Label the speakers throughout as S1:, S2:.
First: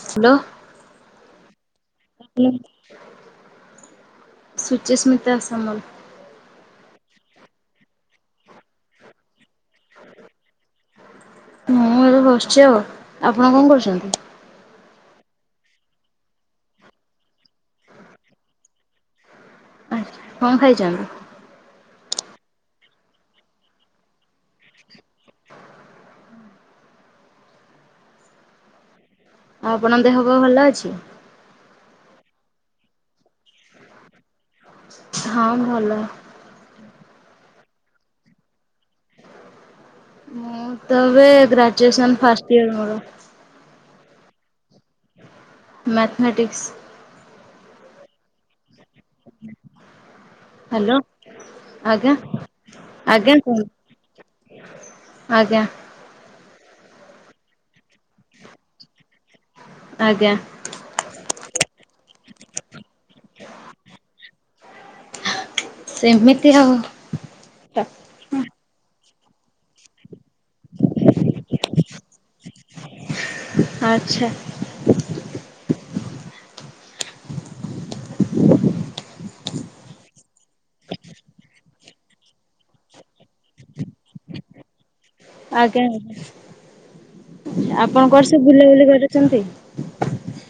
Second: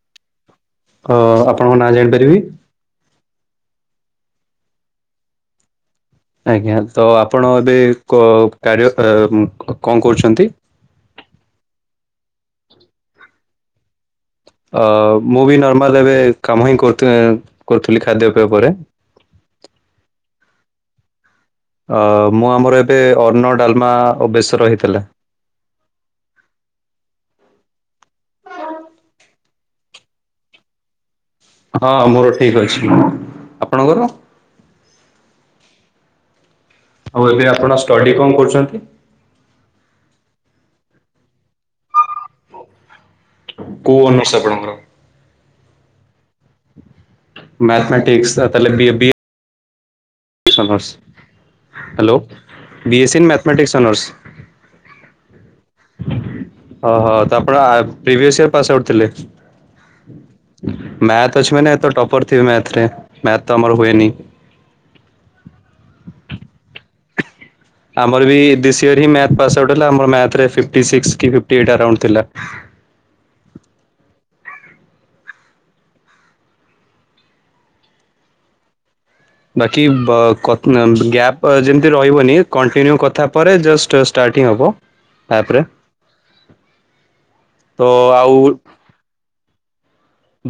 S1: Hello.
S2: କ ହ।
S1: ମୁଁ ସୁଚିସ୍ମିତା ସାମଲ୍।
S2: ଆଜ୍ଞା ତ ଆପଣ ଏବେ କ- କାର୍ୟା [unintelligible] କ-କଣ୍ କରୁଚନ୍ତି?
S1: ମୁଁ ଏବେ ବସିଛି ଆଉ ଆପଣ କଣ କରୁଛନ୍ତି।
S2: ଅ ମୁଁ ବି ନର୍ମାଲ ଏବେ କାମ ହିଁ କରୁଥି କରୁଥିଲି ଖାଦ୍ୟପେୟ ପରେ।
S1: କଣ ଖାଇଚନ୍ତି।
S2: ଅ ମୁଁ ଆମର ଏବେ ଅନ୍ନ ଡାଲମା ଓ ବେଶ ହେଇଥିଲା।
S1: ଆଉ ଆପଣଙ୍କ ଦେହ ପା ଭଲ ଅଛି।
S2: ହଁ ମୋର ଠିକ ଅଛି ଆପଣଙ୍କର।
S1: ହଁ ଭଲ।
S2: ଆଉ ଏବେ ଆପଣ ଷ୍ଟଡ଼ି କଣ କରୁଛନ୍ତି।
S1: ହଁ ତ ଏବେ ଗ୍ରାଜୁଏସନ୍ ଫର୍ଷ୍ଟ ଇୟର ମୋର।
S2: କୋଉ ଅନର୍ସ ଆପଣଙ୍କର।
S1: ମ୍ୟାଥମେଟିକ୍ସ।
S2: ମାଥମେଟିକ୍ସ ଆଉ ତା ହେଲେ ବି ଏ ବି ଏ
S1: ହ ହ୍ୟାଲୋ
S2: ହ୍ୟାଲୋ।
S1: ଆଜ୍ଞା
S2: ବି ଏସ୍ ସି ଇନ୍
S1: ଆଜ୍ଞା
S2: ମ୍ୟାଥମେଟିକ୍ସ
S1: କୁହନ୍ତୁ। ଆଜ୍ଞା।
S2: ହ ହୋ ତା ଆପଣ previous year pass out ଥିଲେ।
S1: ଆଜ୍ଞା।
S2: ମ୍ୟାଥ ଅଛି ମାନେ ତ ଟପର ଥିବେ ମ୍ୟାଥ ରେ ମ୍ୟାଥ ତ ଆମର ହୁଏନି।
S1: ସେମିତି ଅଉ।
S2: ଆମର ବି ଦିସ୍ ଇୟର୍ ହିଁ ମ୍ୟାଥ ପାସ ଆଉଟ୍ ହେଲା ଆଉ ମୋର ମ୍ୟାଥ ରେ ଫିଫ୍ଟ ସିକ୍ସ କି ଫିଫ୍ଟ୍ ଏଇଟ୍ ଆରାଉଣ୍ଡ ଥିଲା।
S1: ଆଛା।
S2: ବାକି ବ କ ଅ ଗ୍ୟାପ୍ ଯେମିତି ରହିବନି କଣ୍ଟିନ୍ୟୁ କଥା ପରେ ଜଷ୍ଟ ଷ୍ଟାର୍ଟିଂ ହବ। ତାପରେ
S1: ଆଜ୍ଞା
S2: ତ
S1: ଆପଣ କୁଆଡ଼େ
S2: ଆଉ
S1: ସବୁ ବୁଲାବୁଲି କରୁଛନ୍ତି।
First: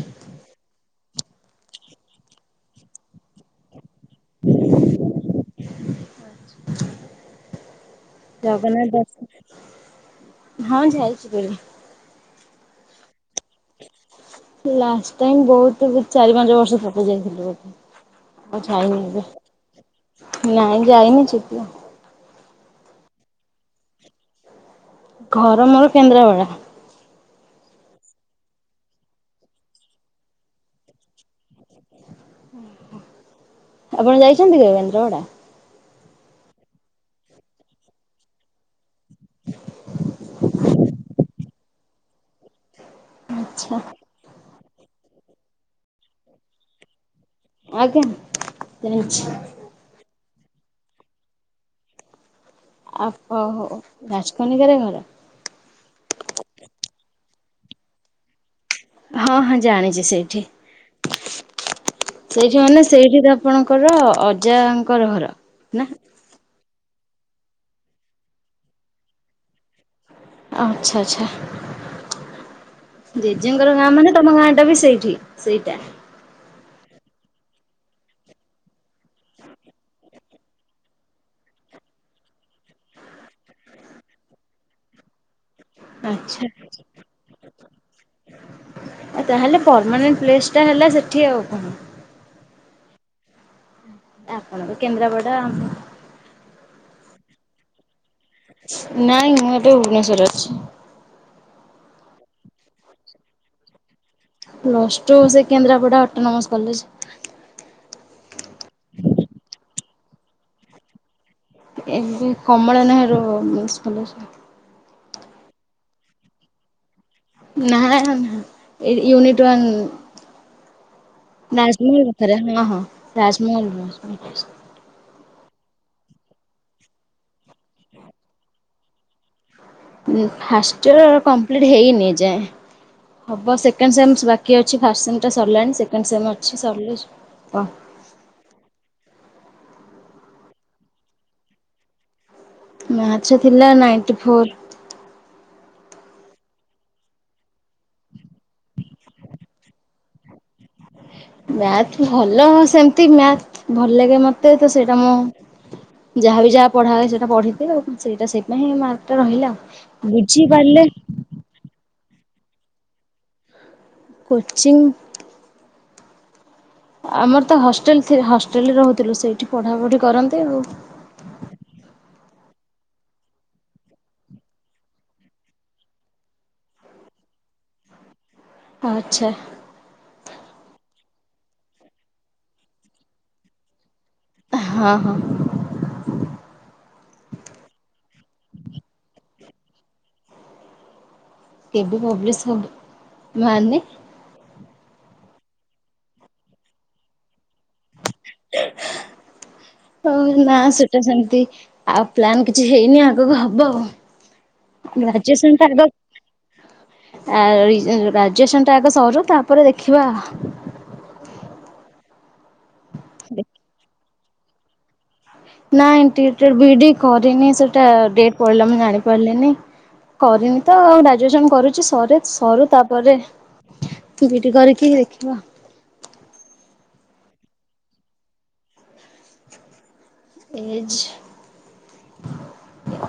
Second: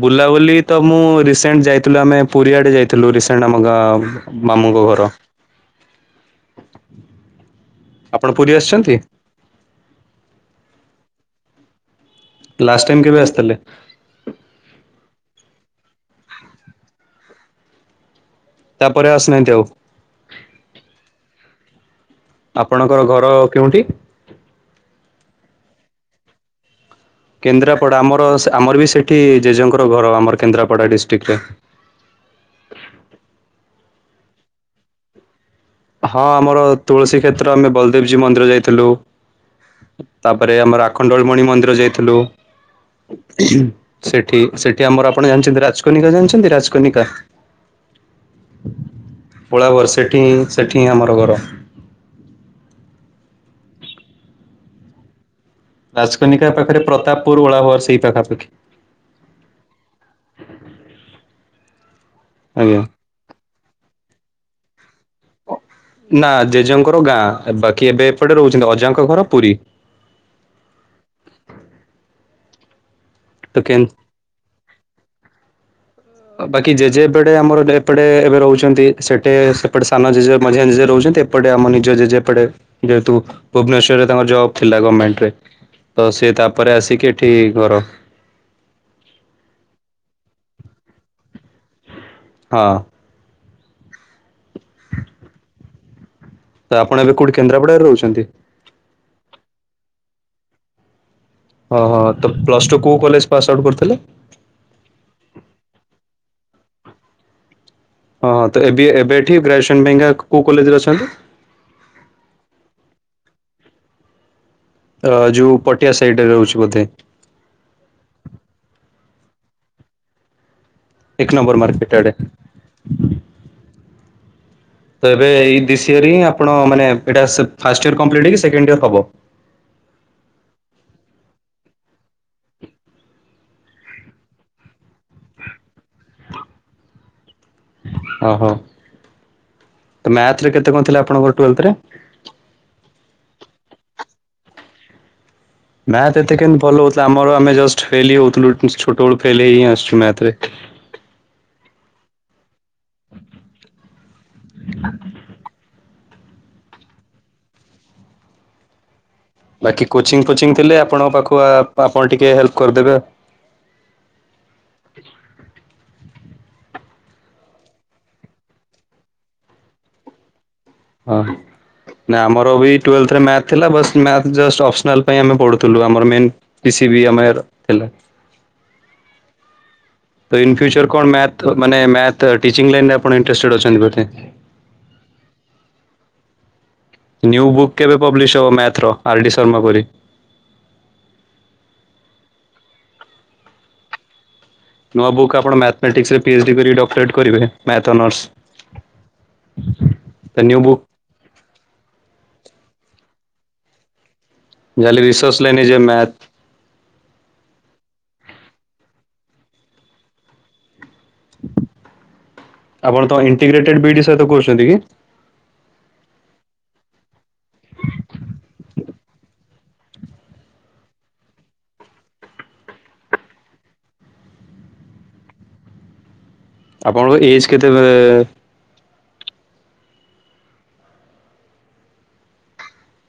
S2: ବୁଲାବୁଲି ତ ମୁଁ ରିସେଣ୍ଟ ଯାଇଥିଲୁ ଆମେ ପୁରୀଆଡ଼େ ଯାଇଥିଲୁ ରିସେଣ୍ଟ ଆମ ମାମୁଙ୍କ ଘର।
S1: ଆ
S2: ଆପଣ ପୁରୀ
S1: ଜଗନ୍ନାଥ
S2: ଆସିଛନ୍ତି?
S1: ଦର୍ସ ହଁ ଯାଇଥିଲି।
S2: ଲାଷ୍ଟ ଟାଇମ୍ କେବେ ଆସିଥିଲେ।
S1: ଲାଷ୍ଟ ଟାଇମ ବହୁତ ପୁ ଚାରି ପାଞ୍ଚ ବର୍ଷ ପୂର୍ବେ ଯାଇଥିଲୁ ବୋଧେ। ଆଉ ଯାଇନି
S2: ତାପରେ ଆସିନାହାନ୍ତି ଆଉ
S1: ଏବେ ନାଇଁ ଯାଇନି ଯିବି।
S2: ଆପଣଙ୍କର ଘର କେଉଁଠି।
S1: ଘର ମୋର କେନ୍ଦ୍ରାପଡା।
S2: କେନ୍ଦ୍ରାପଡା ଆମର ସେ ଆମର ବି ସେଠି ଜେଜେଙ୍କର ଘର ଆମର କେନ୍ଦ୍ରାପଡା ଡିଷ୍ଟ୍ରିକ୍ଟରେ।
S1: ଆପଣ ଯାଇଛନ୍ତି କେବେ କେନ୍ଦ୍ରାପଡା।
S2: ହଁ ଆମର ତୁଳସୀ କ୍ଷେତ୍ର ଆମେ ବଲଦେବଜୀଉ ମନ୍ଦିର ଯାଇଥିଲୁ। ତାପରେ ଆମର ଆଖଣ୍ଡଳମଣି ମନ୍ଦିର ଯାଇଥିଲୁ।
S1: ଆଚ୍ଛା
S2: ସେଠି ସେଠି ଆମର ଆପଣ ଜାଣିଛନ୍ତି ରାଜକନିକା ଜାଣିଛନ୍ତି ରାଜକନିକା।
S1: ଆଜ୍ଞା ଜାଣିଚି।
S2: ଓଳାବର ସେଠି ହିଁ ସେଠିଁ ହିଁ ଆମର ଘର।
S1: ଆ ଓ ହୋ ରାଜକନିକାରେ ଘର।
S2: ରାଜକନିକା ପାଖରେ ପ୍ରତାପପୁର ଓଳାବର ସେଇ ପାଖାପାଖି।
S1: ହଁ ହଁ ଜାଣିଛି ସେଇଠି ସେଇଠି
S2: ଆଜ୍ଞା।
S1: ମାନେ ସେଇଠି ତ ଆପଣଙ୍କର ଅଜାଙ୍କର ଘର ନା।
S2: ନା ଜେଜେଙ୍କର ଗାଁ ବାକି ଏବେ ଏପଟେ ରହୁଛନ୍ତି ଅଜାଙ୍କ ଘର ପୁରୀ।
S1: ଅ ଆଚ୍ଛା ଆଚ୍ଛା
S2: ତ
S1: ଜେଜେଙ୍କର ଗାଁ
S2: କେ
S1: ମାନେ ତମ ଗାଁ ଟା ବି ସେଇଠି ସେଇଟା।
S2: ବାକି ଜେଜେ ଏପଟେ ଆମର ଏବେ ଏପଟେ ଏବେ ରହୁଛନ୍ତି ସେଠେ ସେପଟେ ସାନ ଜେଜେ ମଝିଆ ଜେଜେ ରହୁଛନ୍ତି। ଏପଟେ ଆମ ନିଜ ଜେଜେ ଯେହେତୁ ଭୁବନେଶ୍ଵରରେ ତାଙ୍କର ଜବ ଥିଲା ଗମେଣ୍ଟ ରେ। ତ ସିଏ
S1: ଆଚ୍ଛା
S2: ତାପରେ ଆସିକି ଏଠିକି ଘର
S1: ଆ ତାହେଲେ ପରମାନେଣ୍ଟ ପ୍ଲେସ ଟା ହେଲା ସେଠି ଆଉ।
S2: ହୁଁ।
S1: ଆପଣ କେନ୍ଦ୍ରାପଡା ଆ।
S2: ତ ଆପଣ ଏବେ କୋଉଠି କେନ୍ଦ୍ରାପଡ଼ାରେ ରହୁଛନ୍ତି?
S1: ନାଇଁ ମୁ ଏବେ ଭୁବନେଶ୍ୱରରେ ଅଛି।
S2: ହଁ ହଁ ତ ପ୍ଲସ୍ ଟୁ କେଉଁ କଲେଜ ପାସ୍ ଆଉଟ୍ କରିୁଥିଲେ।
S1: ପ୍ଲସ୍ ଟୁ ସେ କେନ୍ଦ୍ରାପଡ଼ା ଅଟୋନୋମସ୍ କଲେଜ।
S2: ହଁ ହଁ ତ ଏବେ ଏବେ ଏଠି ଗ୍ରାଜୁଏସନ ପାଇଁକା କୋଉ କଲେଜରେ ଅଛନ୍ତି।
S1: ଏବେ କମଳା ନେହେରୁ ଓମେନ୍ସ କଲେଜ।
S2: ଅ ଯୋଉ ପଟିଆ ସାଇଡରେ ରହୁଛି ବୋଧେ।
S1: ନାଁ ନା ଏଇ ୟୁନିଟ୍ ୱାନ୍
S2: ଏକ ନମ୍ବର ମାର୍କେଟ
S1: ରାଜମହଲ
S2: ଆଡେ।
S1: ଭିତରେ ହଁ ହଁ ରାଜମହଲ।
S2: ତ ଏବେ ଏଇ ବିଶି ଇୟରିଙ୍ଗ ଆପଣ ମାନେ ଏଇଟା ଫାଷ୍ଟ ଇୟର୍ କମ୍ପ୍ଲିଟ ହେଇ କି ସେେଣ୍ଡ ଇୟର ହବ।
S1: ହୁଁ ଫାଷ୍ଟ ଇୟର କମ୍ପ୍ଲିଟ୍ ହେଇନି ଏଯାଏ। ହବ ସେକେଣ୍ଡ ସେମ୍ ବାକି ଅଛି ଫାଷ୍ଟ ସେମ୍ଟା ସରିଲାଣି ସେକେଣ୍ଡ ସେମ୍ ଅଛି ସରିଲ ହବ।
S2: ଓହୋ ମ୍ୟାଥରେ କେତେ କଣ ଥିଲା ଆପଣଙ୍କର ଟୁଏଥେରେ?
S1: ମାଥରେ ଥିଲା ନାଇଣ୍ଟି ଫୋର୍।
S2: ମ୍ୟାଥ ଏତେ କେମତି ଭଲ ହଉଥିଲା ଆମର ଆମେ ଜଷ୍ଟ ଫେଲେ ହେଉଥିଲୁ ଛୋଟ ବେଳୁ ଫେଲେ ହେଇିଁ ଆସଛୁ ମ୍ୟାଥରେ।
S1: ମ୍ୟାଥ ଭଲ ହଁ ସେମତି ମ୍ୟାଥ ଭଲ ଲାଗେ ମତେ ତ ସେଇଟା ମୁଁ ଯାହା ବି ଯାହା ପଢା ହୁଏ ସେଇଟା ପଢିଦିଏ ଆଉ ସେଇଟା ସେଇପାଇ ମା ରହିଲା ଆଉ ବୁଝିପାରିଲେ
S2: ହୋଉ ଆପଣ ଟିକେ ହେଲ୍ପ କରିଦେବେ।
S1: କୋଚିଂ ଆମର ତ ହଷ୍ଟେଲ ହଷ୍ଟେଲ ରହୁଥିଲୁ ସେଇଠି ପଢ଼ାପଢ଼ି କରନ୍ତୀ ଆଉ।
S2: ଓହୋ। ନା ଆମର ଏଇ ଟୁଏଲଥରେ ମ୍ୟାଥ ଥିଲା ବାସ ମ୍ୟାଥ ଜଷ୍ଟ୍ ଅପ୍ସନାଲ ପାଇ ଆମେ ପଢୁଥିଲୁ ଆମର ମେନ ପି ସି ବି ଆମେଇର ଥିଲା।
S1: ଆଚ୍ଛା।
S2: ତ ଇନ୍ ଫ୍ୟୁଚର କଣ ମ୍ୟାଥ ମାନେ ମ୍ୟାଥ ଟିଚିଙ୍ଗ ଲାଇନରେ ଆପଣ ଇନଟେଷ୍ଟ ଅଛନ୍ତି ବୋଧେ।
S1: ହଁ ହଁ।
S2: ନିୟୁ ବୁକ୍ କେବେ ପବ୍ଲିଶ ହବ ମ୍ୟାଥର ଆର ଡି ଶର୍ମା ପରି।
S1: କେବେ ପବ୍ଲିଶ ହବ ମାନେ।
S2: ନୂଆ ବୁକ୍ ଆପଣ ମା୍ୟାଥମାେଟ୍ସରେ ପିଏଚ୍ଡ଼ି କରି ଡକ୍ଟରେଟ୍ କରିବେ। Math honours.
S1: ହଉ
S2: ନ୍ୟୁ
S1: ନା
S2: ବୁକ୍
S1: ସେ ସେମତି ଆଉ ପ୍ଲାନ୍ କିଛି ହେଇନି ଆଗକୁ ହବ ଆଉ।
S2: ଯାହେଲେ ରିସର୍ଚ୍ଚ
S1: ଗ୍ରାଜୁଏସନ
S2: ଲାଇନ
S1: ଟା
S2: ଯେ
S1: ଆଗ
S2: ମ୍ୟାଥ୍
S1: ଆ ଗ୍ରାଜୁଏସନ ଟା ଆଗ ସରୁ ତାପରେ ଦେଖିବା।
S2: ଆପଣ ତ ଇଣ୍ଟିଗ୍ରେଟେଡ ବିଡି ସହିତ କହୁଛନ୍ତି କି?
S1: ନା ଇଣ୍ଟିଗ୍ରେଟେଡ ବିଡି କରିନି ସେଟା ଡେଟ ପଳେଇଲା ମୁଁ ଜାଣି ପାରିଲିନି। କରିନି ତ ଆଉ ଗ୍ରାଜୁଏସନ କରୁଛି ସରେ ସରୁ ତାପରେ ବିଡି କରିକି ଦେଖିବା।
S2: ଆପଣଙ୍କ ଏଜ୍ କେତେ?
S1: ଏଜ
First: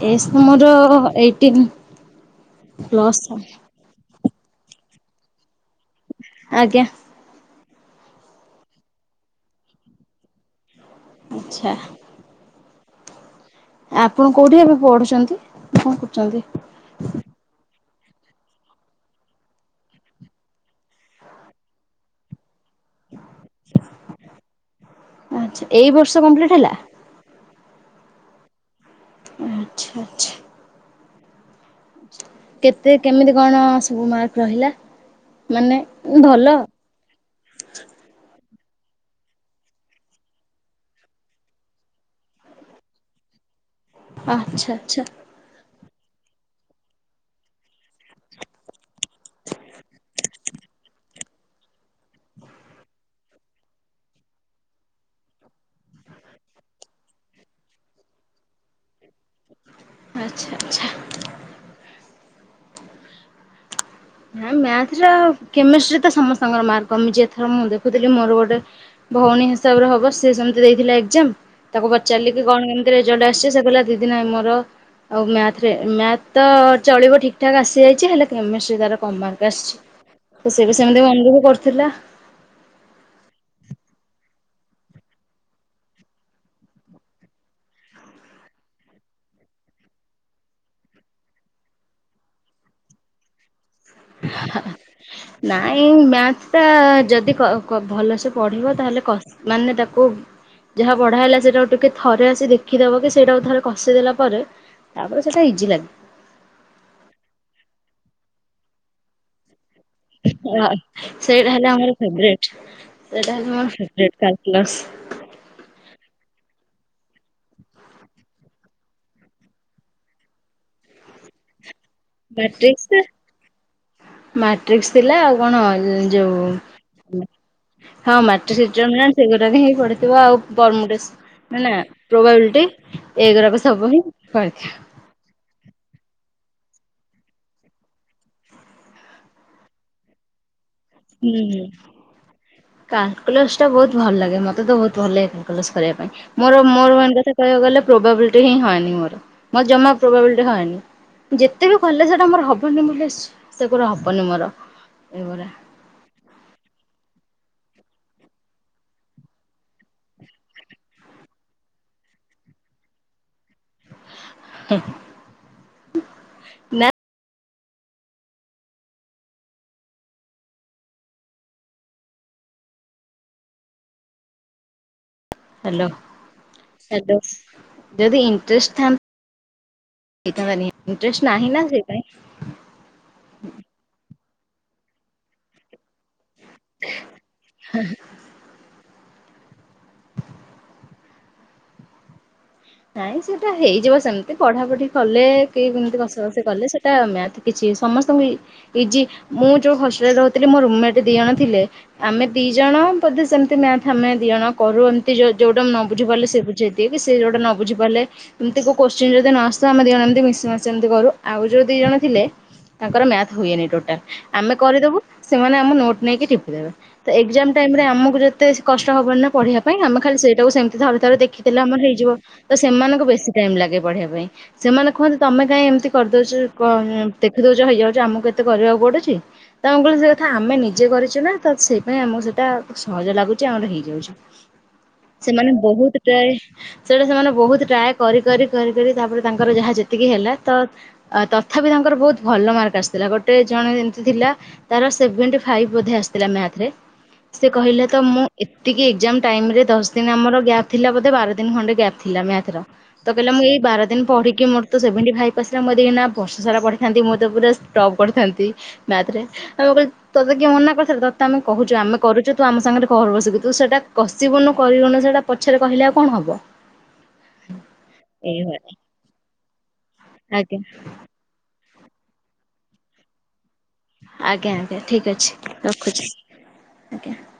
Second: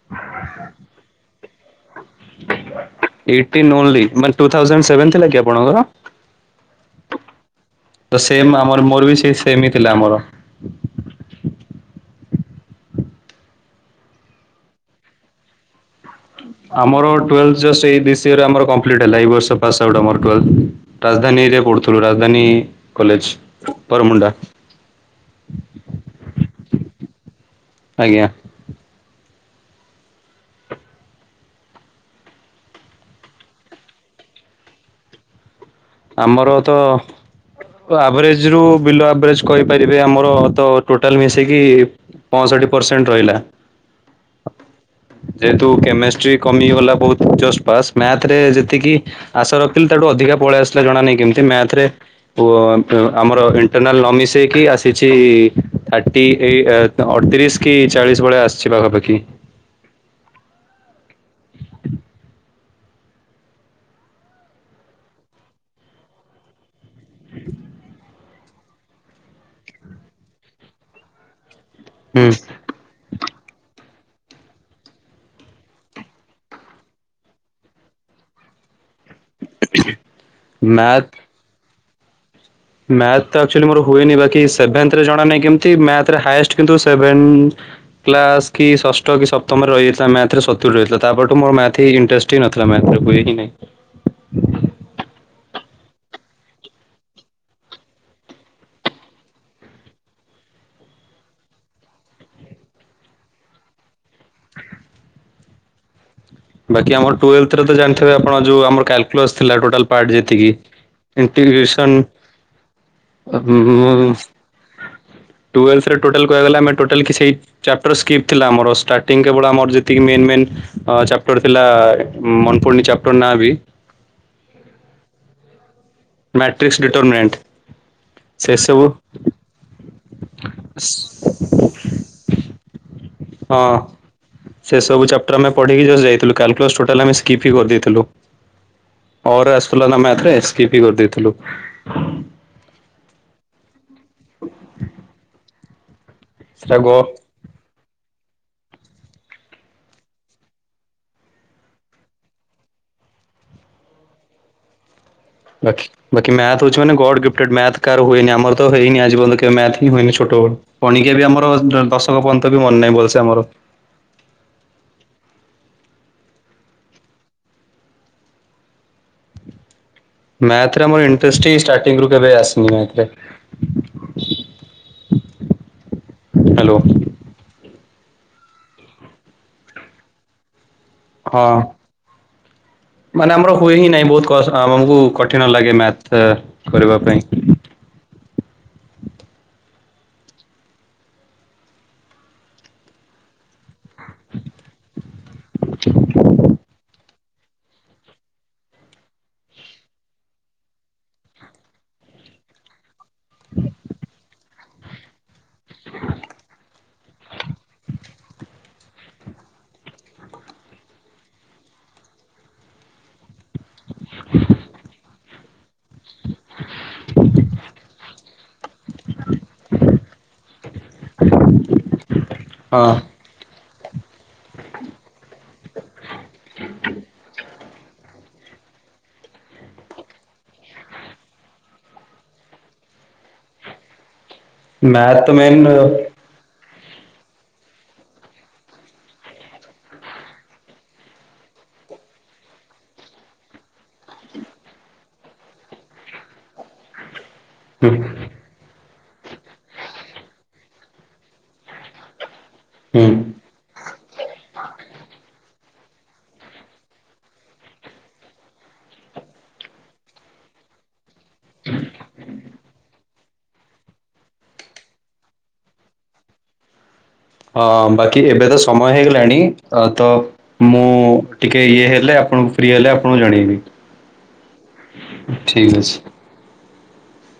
S1: ଏଜ ତ ମୋର ଏଇଟିନ।
S2: ଏଇଟିନ୍ ଓନଲି ମାନେ ଟୁ ଥାଉଯାଣ୍ଟ ସେଭେନ ଥିଲା କି ଆପଣଙ୍କର?
S1: ଆଜ୍ଞା।
S2: ତ ସେମ ଆମର ମୋର ବି ସେ ସେମ ହିଁ ଥିଲା ଆମର।
S1: ଆଚ୍ଛା। ଆପଣ କୋଉଠି ଏବେ ପଢୁଛନ୍ତି କଣ କରୁଛନ୍ତି?
S2: ଆମର ଟୁଏଲଥ ଜଷ୍ଟ ଏଇ ବିସିଏରେ ଆମର କଂପ୍ଲିଟ୍ ହେଲା ଏଇ ବର୍ଷ ପାସ ଆଉଟ୍ ଆମର ଟୁଏଲଥ। ରାଜଧାନୀରେ ପଢୁଥିଲୁ ରାଜଧାନୀ କଲେଜ ବରମୁଣ୍ଡା
S1: ଆଚ୍ଛା ଏଇ ବର୍ଷ କମ୍ପ୍ଲିଟ୍ ହେଲା?
S2: ଆଜ୍ଞା।
S1: ଆଚ୍ଛା ଆଚ୍ଛା। ଛା କେତେ କେମିତି କଣ ସବୁ ମାର୍କ ରହିଲା ମାନେ ଭଲ
S2: ଆମର ତ ତ ଆଭରେଜ ରୁ ବିଲୋ ଆଭରେଜ କହିପାରିବେ ଆମର ତ ଟୋଟାଲ ମିଶେଇକି ପଁଷଠି ପରସେଣ୍ଟ ରହିଲା।
S1: ଆଚ୍ଛା ଆଚ୍ଛା।
S2: ଯେହେତୁ କେମେଷ୍ଟ୍ରି କମିଗଲା ବହୁତ୍ ଜଷ୍ଟ୍ ପାସ୍ ମ୍ୟାଥରେ ଯେତିକି ଆଶା ରଖିଥିଲି ତାଠୁ ଅଧିକା ପଳେଇ ଆସିଲା ଜଣାାନାହିଁ କେମିତି ମ୍ୟାଥରେ ଓ [unintelligible] ଆମର ଇଣ୍ଟରନାଲ ନ ମିଶେଇକି ଆସିଛି ଥାର୍ଟି ଏଇ ଅ ଅଠତିରିଶ କି ଚାଳିଶ ଭଳିଆ ଆସିଛି ପାଖାପାଖି
S1: ଆଚ୍ଛା ଆଚ୍ଛା। ନା ମ୍ୟାଥର କେମିଷ୍ଟ୍ରିରେ ତ ସମସ୍ତଙ୍କର ମାର୍କ କମିଛି ଏଥର ମୁଁ ଦେଖୁଥିଲି ମୋର ଗୋଟେ ଭଉଣୀ ହିସାବରେ ହବ ସେ ସେମିତି ଦେଇଥିଲା ଏକ୍ଜାମ ତାକୁ
S2: ହୁଁ
S1: ପଚାରିଲ କି କଣ କେମ ରେଜଲ୍ଟ ଆସିଚି ସେ କହିଲା ଦିଦି ନାଇଁ ମୋର ଆଉ ମ୍ୟାଥରେ ମ୍ୟାଥ୍ ତ ଚଳିବ ଠିକ ଠାକ୍ ଆସିଯାଇଛି ହେଲେ କେମିଷ୍ଟ୍ରୀ ରେ ତାର କମ୍ ମାର୍କ ଆସିଛି, ତ ସିଏ ବି ସେମିତି
S2: ମ୍ୟାଥ
S1: ମନ ଦୁଃଖ କରୁଥିଲା
S2: ମ୍ୟାଥ ଟା ଆକଚୁଆଲି ମୋର ହୁଏନି ବାକି ସେଭେନ୍ଥରେ ଜଣା ନାହିଁ କେମତି ମ୍ୟାଥରେ ହାଇଏଷ୍ଟ କିନ୍ତୁ ସେଭେନ କ୍ଲାସ୍ କି ଷଷ୍ଠ କି ସପ୍ତମରେ ରହିଯାଇଥିଲା ମ୍ୟାଥରେ ସତୁରୀ ରହିଥିଲା ତାପରଠୁ ମୋର ମ୍ୟାଥ୍ ହିଁ ଇଣ୍ଟରେଷ୍ଟ ହେଇନଥିଲା ମ୍ୟାଥରେ ହୁଏ କି ନାଇଁ।
S1: ଲହ ନାଇଁ ମ୍ୟାଥ ଟା ଯଦି କ କ ଭଲସେ ପଢିବ ତାହେଲେ କ ମାନେ ତାକୁ ଯାହା ପଢା ହେଲା ସେଇଟାକୁ ଟିକେ ଥରେ ଆସି ଦେଖିଦବ କି ସେଇଟାକୁ ଥରେ କଷିଦେଲା ପରେ ତାପରେ ସେଇଟା ଇଜି ଲାଗେ।
S2: ବାକି ଆମର ଟୁଏଲ୍ଥରେ ତ ଜାଣିଥେବେ ଆପଣ ଯୋଉ ଆମର କ୍ୟାଲ୍କୁଲସ୍ ଥିଲା ଟୋଟାଲ ପାର୍ଟ ଯେତିକି।
S1: ହଁ ସେଇଟା ହେଲେ
S2: ଇଣ୍ଟିଗ୍ରେସନ୍
S1: ଆମର ଫେବରେଟ୍। ସେଇଟା ହେଲା ମୋର ଫେବରେଟ୍ କାଲ୍କୁଲସ୍।
S2: ଟୁଏଲ୍ଥରେ ଟୋଟଲ୍ କହିବାକୁ ଗଲେ ଆମେ ଟୋଟାଲ କିଛି ଚାପଟର ସ୍କିପ୍ ଥିଲା ଆମର ଷ୍ଟାର୍ଟିଂ କେବଳ ଆମର ଯେତିକି ମେନ୍ ମେନ୍ ଅ ଚାପ୍ଟର ଥିଲା ମନେ ପଡୁନି
S1: ମାଟ୍ରିକ୍ସ
S2: ଚାପ୍ଟର ନାଁ ବି
S1: ମାଟ୍ରିକ୍ସ ଥିଲା ଆଉ କଣ? ଯୋଉ
S2: ମାଟ୍ରିକ୍ସ ଡିଟର୍ମିନେଣ୍ଟ।
S1: ହଁ ମାଟ୍ରିକ୍ସ ଡିଟର୍ମିନେଣ୍ଟ ସେଗୁରା ବି ପଡିଥିବ ଆଉ ପର୍ମୁଟେସନ୍ ନା ପ୍ରୋବାବିଲିଟି। ଏଇଗୁରା ସବୁ ହିଁ ପଡ଼ିଥିବ।
S2: ଟୋଟାଲ ଆମେ ପଢିକି ଜଷ୍ଟ ଯାଇଥିଲୁ କାଲକୁଳସ ଟୋଟାଲ ଆମେ ସ୍କିପ ହିଁ କରିଦେଇଥିଲୁ। ଅରରେ ଆସୁଥିଲା ନା ମ୍ୟାଥେ ସ୍କିପି ହିଁ କରିଦେଇଥିଲୁ।
S1: କାଲକୁଲସଟା ବହୁତ ଭଲ ଲାଗେ ମତେ ତ ବହୁତ ଭଲ ଲାଗେ କାଲକୁଲସ କରିବା ପାଇଁ ମୋର
S2: ସେଟା
S1: ମୋର
S2: ଗ
S1: ମେନ କଥା କହିବାକୁ ଗଲେ ପ୍ରୋବାବିଲିଟି ହିଁ ହଏନି ମୋର ମୋର ଜମା ପ୍ରୋବାବିଲିଟି ହଏନି। ଯେତେ ବି କଲେ ସେଇଟା ମୋର ହବନି ମୁଁ କହିଲି ହେସ ସେଗୁରା ହବନି ମୋର ଏଗୁରା।
S2: ବାକି ବାକି ମ୍ୟାଥ ହଉଛି ମାନେ ଗଡ୍ ଗିଫ୍ଟଟେଡ ମ୍ୟାଥ କାର ହୁଏନି ଆମର ତ ହେଇନି ଆଜି ପର୍ଯ୍ୟନ୍ତ କେବେ ମ୍ୟାଥ କି ହୁଏନି ଛୋଟବେଳୁ। ପଣିକିଆ ବି ଆମର ଦ ଦଶକ ପର୍ଯ୍ୟନ୍ତ ବି ମନେ ନାହିଁ ଭଲସେ ଆମର।
S1: ହୁଁ ହୁଁ ନା
S2: ମ୍ୟାଥରେ ଆମର ଇନ୍ତ୍ରେଷ୍ଟ୍ ହିଁ ଷ୍ଟାର୍ଟିଂରୁ କେବେ ଆସିନି ମ୍ୟାଥରେ।
S1: Hello hello. ଯଦି ଇଣ୍ଟରେଷ୍ଟ ଥାଆନ୍ତା ହେଇଥାନ୍ତା ନି ଇଣ୍ଟରେଷ୍ଟ
S2: ହଁ
S1: ନାହିଁ ନା ସେଥିପାଇଁ।
S2: ମାନେ ଆମର ହୁଏ ହିଁ ନାହିଁ ବହୁତ କସ ଆମକୁ କଠିନ ଲାଗେ ମ୍ୟାଥ କରିବା ପାଇଁ।
S1: [inaudible] ନାଇଁ ସେଇଟା ହେଇଯିବ ସେମିତି। ପଢାପଢି କଲେ କି ଏମିତି କସା କସି କଲେ ସେଇଟା ମ୍ୟାଥ କିଛି ସମସ୍ତଙ୍କୁ ଇ ଇଜି ମୁଁ ଯୋଉ ହଷ୍ଟେଲରେ ରହୁଥିଲି ମୋ ରୁମ ମେଟ ଦି ଜଣ ଥିଲେ ଆମେ ଦି ଜଣ ବୋଧେ ସେମିତି ମ୍ୟାଥ ଆମେ ଦି ଜଣ କରୁ। ଏମିତି ଯୋଉଟା ନ ବୁଝି ପାରିଲେ ସେ ବୁଝେଇ ଦିଏ କି ସିଏ ଯୋଉଟା ନ ବୁଝିପାରିଲେ ଏମିତି କୋଉ କୋଶ୍ଚିନ୍ ଯଦି ନ ଆସୁଥାଏ ଆମେ ଦୁଇ ଜଣ ଏମିତି ମିଶି ମାସି ଏମିତି କରୁ। ଆଉ ଯୋଉ ଦି ଜଣ ଥିଲେ ତାଙ୍କର ମ୍ୟାଥ୍ ହୁଏନି ଟୋଟାଲ୍। ଆମେ କରିଦେବୁ ସେମାନେ ଆମ ନୋଟ୍ ନେଇକି ଟିପିଦେବେ। ତ ଏକ୍ଜାମ୍ ଟାଇମ୍ ରେ ଆମକୁ ଯେତେ କଷ୍ଟ ହବନି ନା ପଢିବା ପାଇଁ, ଆମେ ଖାଲି ସେଇଟାକୁ ସେମିତି ଥରେ ଥରେ ଦେଖିଦେଲେ ଆମର ହେଇଯିବ। ତ
S2: ହଁ
S1: ସେମାନଙ୍କୁ ବେଶୀ ଟାଇମ୍ ଲାଗେ ପଢିବା ପାଇଁ। ସେମାନେ କୁହନ୍ତି ତମେ କାଇଁ ଏମିତି କରିଦଉଚୁ କ ଦେଖିଦଉ ଚ ହେଇଯାଉଚି। ଆମକୁ କେତେ କରିବାକୁ ପଡୁଚି। ତ ଆମେ କହିଲୁ ସେ କଥା ଆମେ ନିଜେ କରିଚୁ ନା ତ ସେଇଥିପାଇଁ ଆମକୁ ସେଟା ସହଜ ଲାଗୁଚି ଆମର ହେଇଯାଉଚି।
S2: ମ୍ୟାଥ୍ ତ
S1: ସେମାନେ
S2: ମେନ୍ ହୁଁ
S1: ବହୁତ ଟ୍ରାଏ ସେଟା ସେମାନେ ବହୁତ ଟ୍ରାଏ କରି କରି କରି କରି ତାପରେ ତାଙ୍କର ଯାହା ଯେତିକି ହେଲା ତ ତଥାପି ତାଙ୍କର ବହୁତ ଭଲ ମାର୍କ ଆସିଥିଲା। ଗୋଟେ ଜଣେ ଏମିତି ଥିଲା ତାର ସେଭେନଟି ଫାଇପ୍ ବୋଧେ ଆସିଥିଲା ମ୍ୟାଥରେ। ସେ କହିଲେ ତ ମୁଁ ଏତିକି ଏଜ୍ଜାମ ଟାଇମରେ ଦଶ ଦିନ ଆମର ଗ୍ୟାପ୍ ଥିଲା ବୋଧେ ବାର ଦିନ ଖଣ୍ଡେ ଗ୍ୟାପ୍ ଥିଲା ମ୍ୟାଥର।
S2: ହୁଁ।
S1: ତ କହିଲା ମୁଁ ଏଇ ବାର ଦିନ ପଢିକି ମୋରତ ସେଭନଟି ଫାଇପ୍ ଆସିଲା ମୁଁ ଯଦି ଏଇନା ବର୍ଷ ସାରା ପଢିଥାନ୍ତି ମୁଁ ତ ପୁରା ଟପ୍ କରିଥାନ୍ତି। ମ୍ୟାଥରେ। ଆମେ କହିଲୁ ତତେ କିଏ ମନା କରିଥିଲା ତତେ ତ ଆମେ କହୁଚୁ ତୁ ଆମ ସାଙ୍ଗରେ କର ବସିକି ତୁ। ସେଇଟା କସିବୁନୁ କରିବୁନୁ ସେଇଟା ପଛରେ କହିଲେ ଆଉ କଣ ହବ।
S2: ହଁ ବାକି ଏବେ ତ
S1: ଏଇଭଳିଆ।
S2: ସମୟ ହେଇଗଲାଣି। ତ
S1: ଆଜ୍ଞା
S2: ମୁଁ ଟିକେ ଇଏ ହେଲେ ଆପଣଙ୍କୁ ଫ୍ରି ହେଲେ ଆପଣଙ୍କୁ ଜଣେଇବି।
S1: ଆଜ୍ଞା ଆଜ୍ଞା ଠିକ୍ ଅଛି
S2: ଠିକ୍ ଅଛି।
S1: ରଖୁଚି।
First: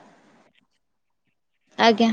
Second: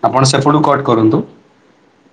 S2: ଆପଣ ସେପଟୁ କଟ୍ କରନ୍ତୁ।
S1: ଆଜ୍ଞା।